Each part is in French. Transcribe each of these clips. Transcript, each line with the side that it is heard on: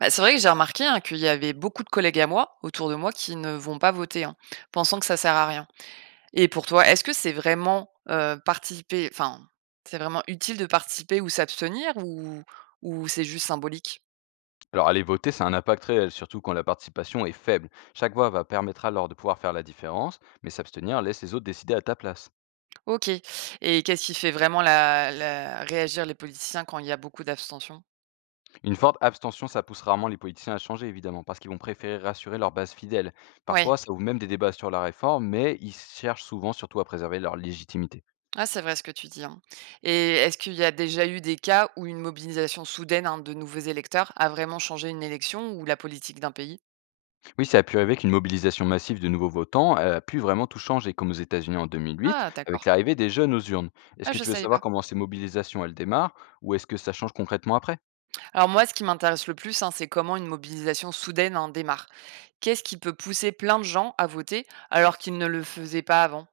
right: Bah, c'est vrai que j'ai remarqué, hein, qu'il y avait beaucoup de collègues à moi, autour de moi, qui ne vont pas voter, hein, pensant que ça sert à rien. Et pour toi, est-ce que c'est vraiment, participer, enfin, c'est vraiment utile de participer ou s'abstenir ou c'est juste symbolique?
left: Alors, aller voter, c'est un impact réel, surtout quand la participation est faible. Chaque voix va permettra alors de pouvoir faire la différence, mais s'abstenir laisse les autres décider à ta place.
right: OK. Et qu'est-ce qui fait vraiment la la réagir les politiciens quand il y a beaucoup d'abstention?
left: Une forte abstention, ça pousse rarement les politiciens à changer, évidemment, parce qu'ils vont préférer rassurer leur base fidèle.
right: Ouais.
left: Parfois, ça ouvre même des débats sur la réforme, mais ils cherchent souvent surtout à préserver leur légitimité.
right: Ah, c'est vrai ce que tu dis, hein. Et est-ce qu'il y a déjà eu des cas où une mobilisation soudaine, hein, de nouveaux électeurs a vraiment changé une élection ou la politique d'un pays?
left: Oui, ça a pu arriver qu'une mobilisation massive de nouveaux votants a pu vraiment tout changer, comme aux États-Unis en 2008,
right: Ah,
left: avec
right: d'accord.
left: l'arrivée des jeunes aux urnes. Est-ce
right: Ah,
left: que
right: je
left: tu veux
right: savais
left: savoir
right: pas.
left: comment ces mobilisations, elles démarrent, ou est-ce que ça change concrètement après?
right: Alors moi, ce qui m'intéresse le plus, hein, c'est comment une mobilisation soudaine, hein, démarre. Qu'est-ce qui peut pousser plein de gens à voter alors qu'ils ne le faisaient pas avant?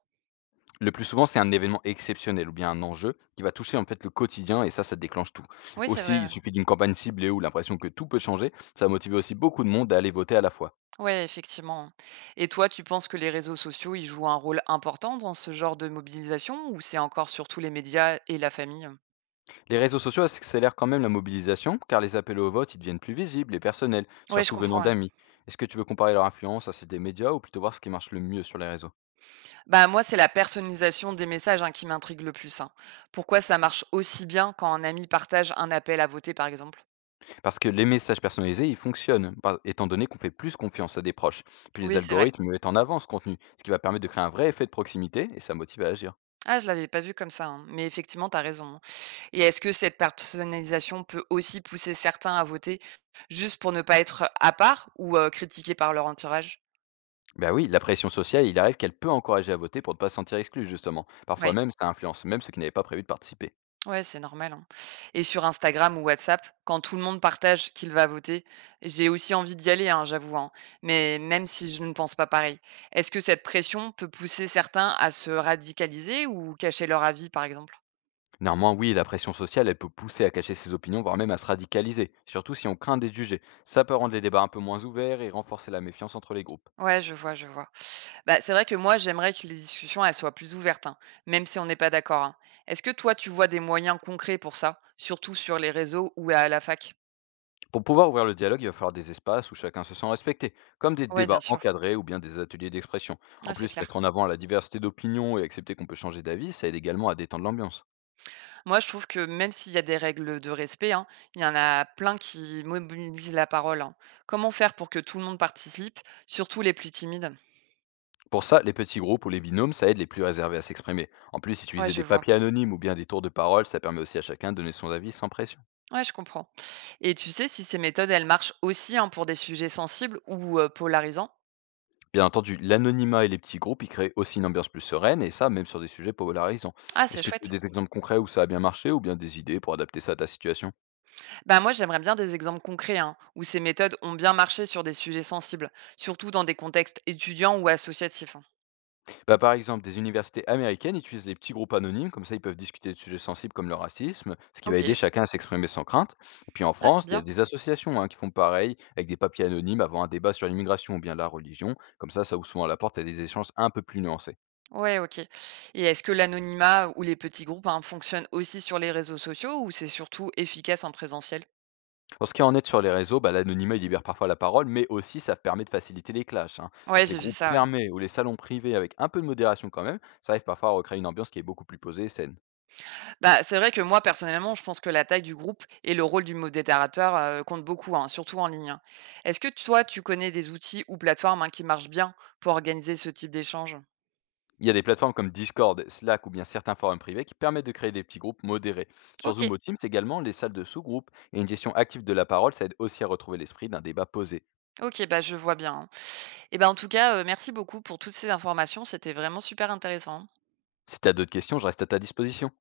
left: Le plus souvent, c'est un événement exceptionnel ou bien un enjeu qui va toucher en fait le quotidien et ça déclenche tout.
right: Oui, c'est
left: Aussi,
right: vrai.
left: il
right: Ouais.
left: suffit d'une campagne ciblée ou l'impression que tout peut changer, ça va motiver aussi beaucoup de monde à aller voter à la fois.
right: Ouais, effectivement. Et toi, tu penses que les réseaux sociaux, ils jouent un rôle important dans ce genre de mobilisation, ou c'est encore surtout les médias et la famille?
left: Les réseaux sociaux accélèrent quand même la mobilisation car les appels au vote ils deviennent plus visibles et personnels,
right: Oui, je
left: surtout venant
right: comprends, ouais.
left: d'amis. Est-ce que tu veux comparer leur influence à celle des médias ou plutôt voir ce qui marche le mieux sur les réseaux?
right: Bah moi, c'est la personnalisation des messages, hein, qui m'intrigue le plus, hein. Pourquoi ça marche aussi bien quand un ami partage un appel à voter, par exemple?
left: Parce que les messages personnalisés, ils fonctionnent, étant donné qu'on fait plus confiance à des proches. Puis les
right: Oui, c'est vrai.
left: algorithmes mettent en avant ce contenu, ce qui va permettre de créer un vrai effet de proximité et ça motive à agir.
right: Ah, je l'avais pas vu comme ça, hein, mais effectivement, tu as raison. Et est-ce que cette personnalisation peut aussi pousser certains à voter juste pour ne pas être à part ou critiqués par leur entourage?
left: Ben oui, la pression sociale, il arrive qu'elle peut encourager à voter pour ne pas se sentir exclu, justement. Parfois
right: Ouais,
left: même, ça influence même ceux qui n'avaient pas prévu de participer.
right: ouais, c'est normal, hein, et sur Instagram ou WhatsApp, quand tout le monde partage qu'il va voter, j'ai aussi envie d'y aller, hein, j'avoue, hein, mais même si je ne pense pas pareil. Est-ce que cette pression peut pousser certains à se radicaliser ou cacher leur avis, par exemple?
left: Néanmoins, oui, la pression sociale, elle peut pousser à cacher ses opinions, voire même à se radicaliser, surtout si on craint d'être jugé. Ça peut rendre les débats un peu moins ouverts et renforcer la méfiance entre les groupes.
right: Ouais, je vois, je vois. Bah, c'est vrai que moi, j'aimerais que les discussions, elles soient plus ouvertes, hein, même si on n'est pas d'accord, hein. Est-ce que toi, tu vois des moyens concrets pour ça, surtout sur les réseaux ou à la fac?
left: Pour pouvoir ouvrir le dialogue, il va falloir des espaces où chacun se sent respecté, comme des
right: Ouais, bien
left: débats
right: sûr.
left: encadrés ou bien des ateliers d'expression. En
right: Ouais, c'est
left: plus,
right: clair.
left: mettre en avant la diversité d'opinions et accepter qu'on peut changer d'avis, ça aide également à détendre l'ambiance.
right: Moi, je trouve que même s'il y a des règles de respect, hein, il y en a plein qui mobilisent la parole, hein. Comment faire pour que tout le monde participe, surtout les plus timides?
left: Pour ça, les petits groupes ou les binômes, ça aide les plus réservés à s'exprimer. En plus,
right: Ouais,
left: utiliser des
right: je vois.
left: papiers anonymes ou bien des tours de parole, ça permet aussi à chacun de donner son avis sans pression.
right: Ouais, je comprends. Et tu sais si ces méthodes, elles marchent aussi, hein, pour des sujets sensibles ou polarisants?
left: Bien entendu, l'anonymat et les petits groupes, ils créent aussi une ambiance plus sereine, et ça, même sur des sujets polarisants.
right: Ah,
left: Est-ce
right: c'est
left: que tu as
right: chouette.
left: des exemples concrets où ça a bien marché, ou bien des idées pour adapter ça à ta situation?
right: Bah moi, j'aimerais bien des exemples concrets, hein, où ces méthodes ont bien marché sur des sujets sensibles, surtout dans des contextes étudiants ou associatifs, hein.
left: Bah, par exemple, des universités américaines utilisent les petits groupes anonymes, comme ça ils peuvent discuter de sujets sensibles comme le racisme, ce qui va
right: OK.
left: aider chacun à s'exprimer sans crainte. Et puis en
right: Ah, c'est
left: France, il y a
right: bien.
left: des associations hein, qui font pareil, avec des papiers anonymes avant un débat sur l'immigration ou bien la religion. Comme ça ouvre souvent la porte à des échanges un peu plus nuancés.
right: Ouais, OK. Et est-ce que l'anonymat ou les petits groupes, hein, fonctionnent aussi sur les réseaux sociaux, ou c'est surtout efficace en présentiel?
left: En ce qui en est sur les réseaux, bah, l'anonymat il libère parfois la parole, mais aussi ça permet de faciliter les clashs, hein.
right: Ouais,
left: Donc les
right: j'ai vu
left: groupes
right: ça, ouais.
left: fermés ou les salons privés avec un peu de modération quand même, ça arrive parfois à recréer une ambiance qui est beaucoup plus posée et saine.
right: Bah, c'est vrai que moi, personnellement, je pense que la taille du groupe et le rôle du modérateur comptent beaucoup, hein, surtout en ligne, hein. Est-ce que toi, tu connais des outils ou plateformes, hein, qui marchent bien pour organiser ce type d'échange?
left: Il y a des plateformes comme Discord, Slack ou bien certains forums privés qui permettent de créer des petits groupes modérés. Sur
right: OK.
left: Zoomo Teams également, les salles de sous-groupes et une gestion active de la parole, ça aide aussi à retrouver l'esprit d'un débat posé.
right: OK, bah, je vois bien. Et ben, en tout cas, merci beaucoup pour toutes ces informations, c'était vraiment super intéressant.
left: Si tu as d'autres questions, je reste à ta disposition.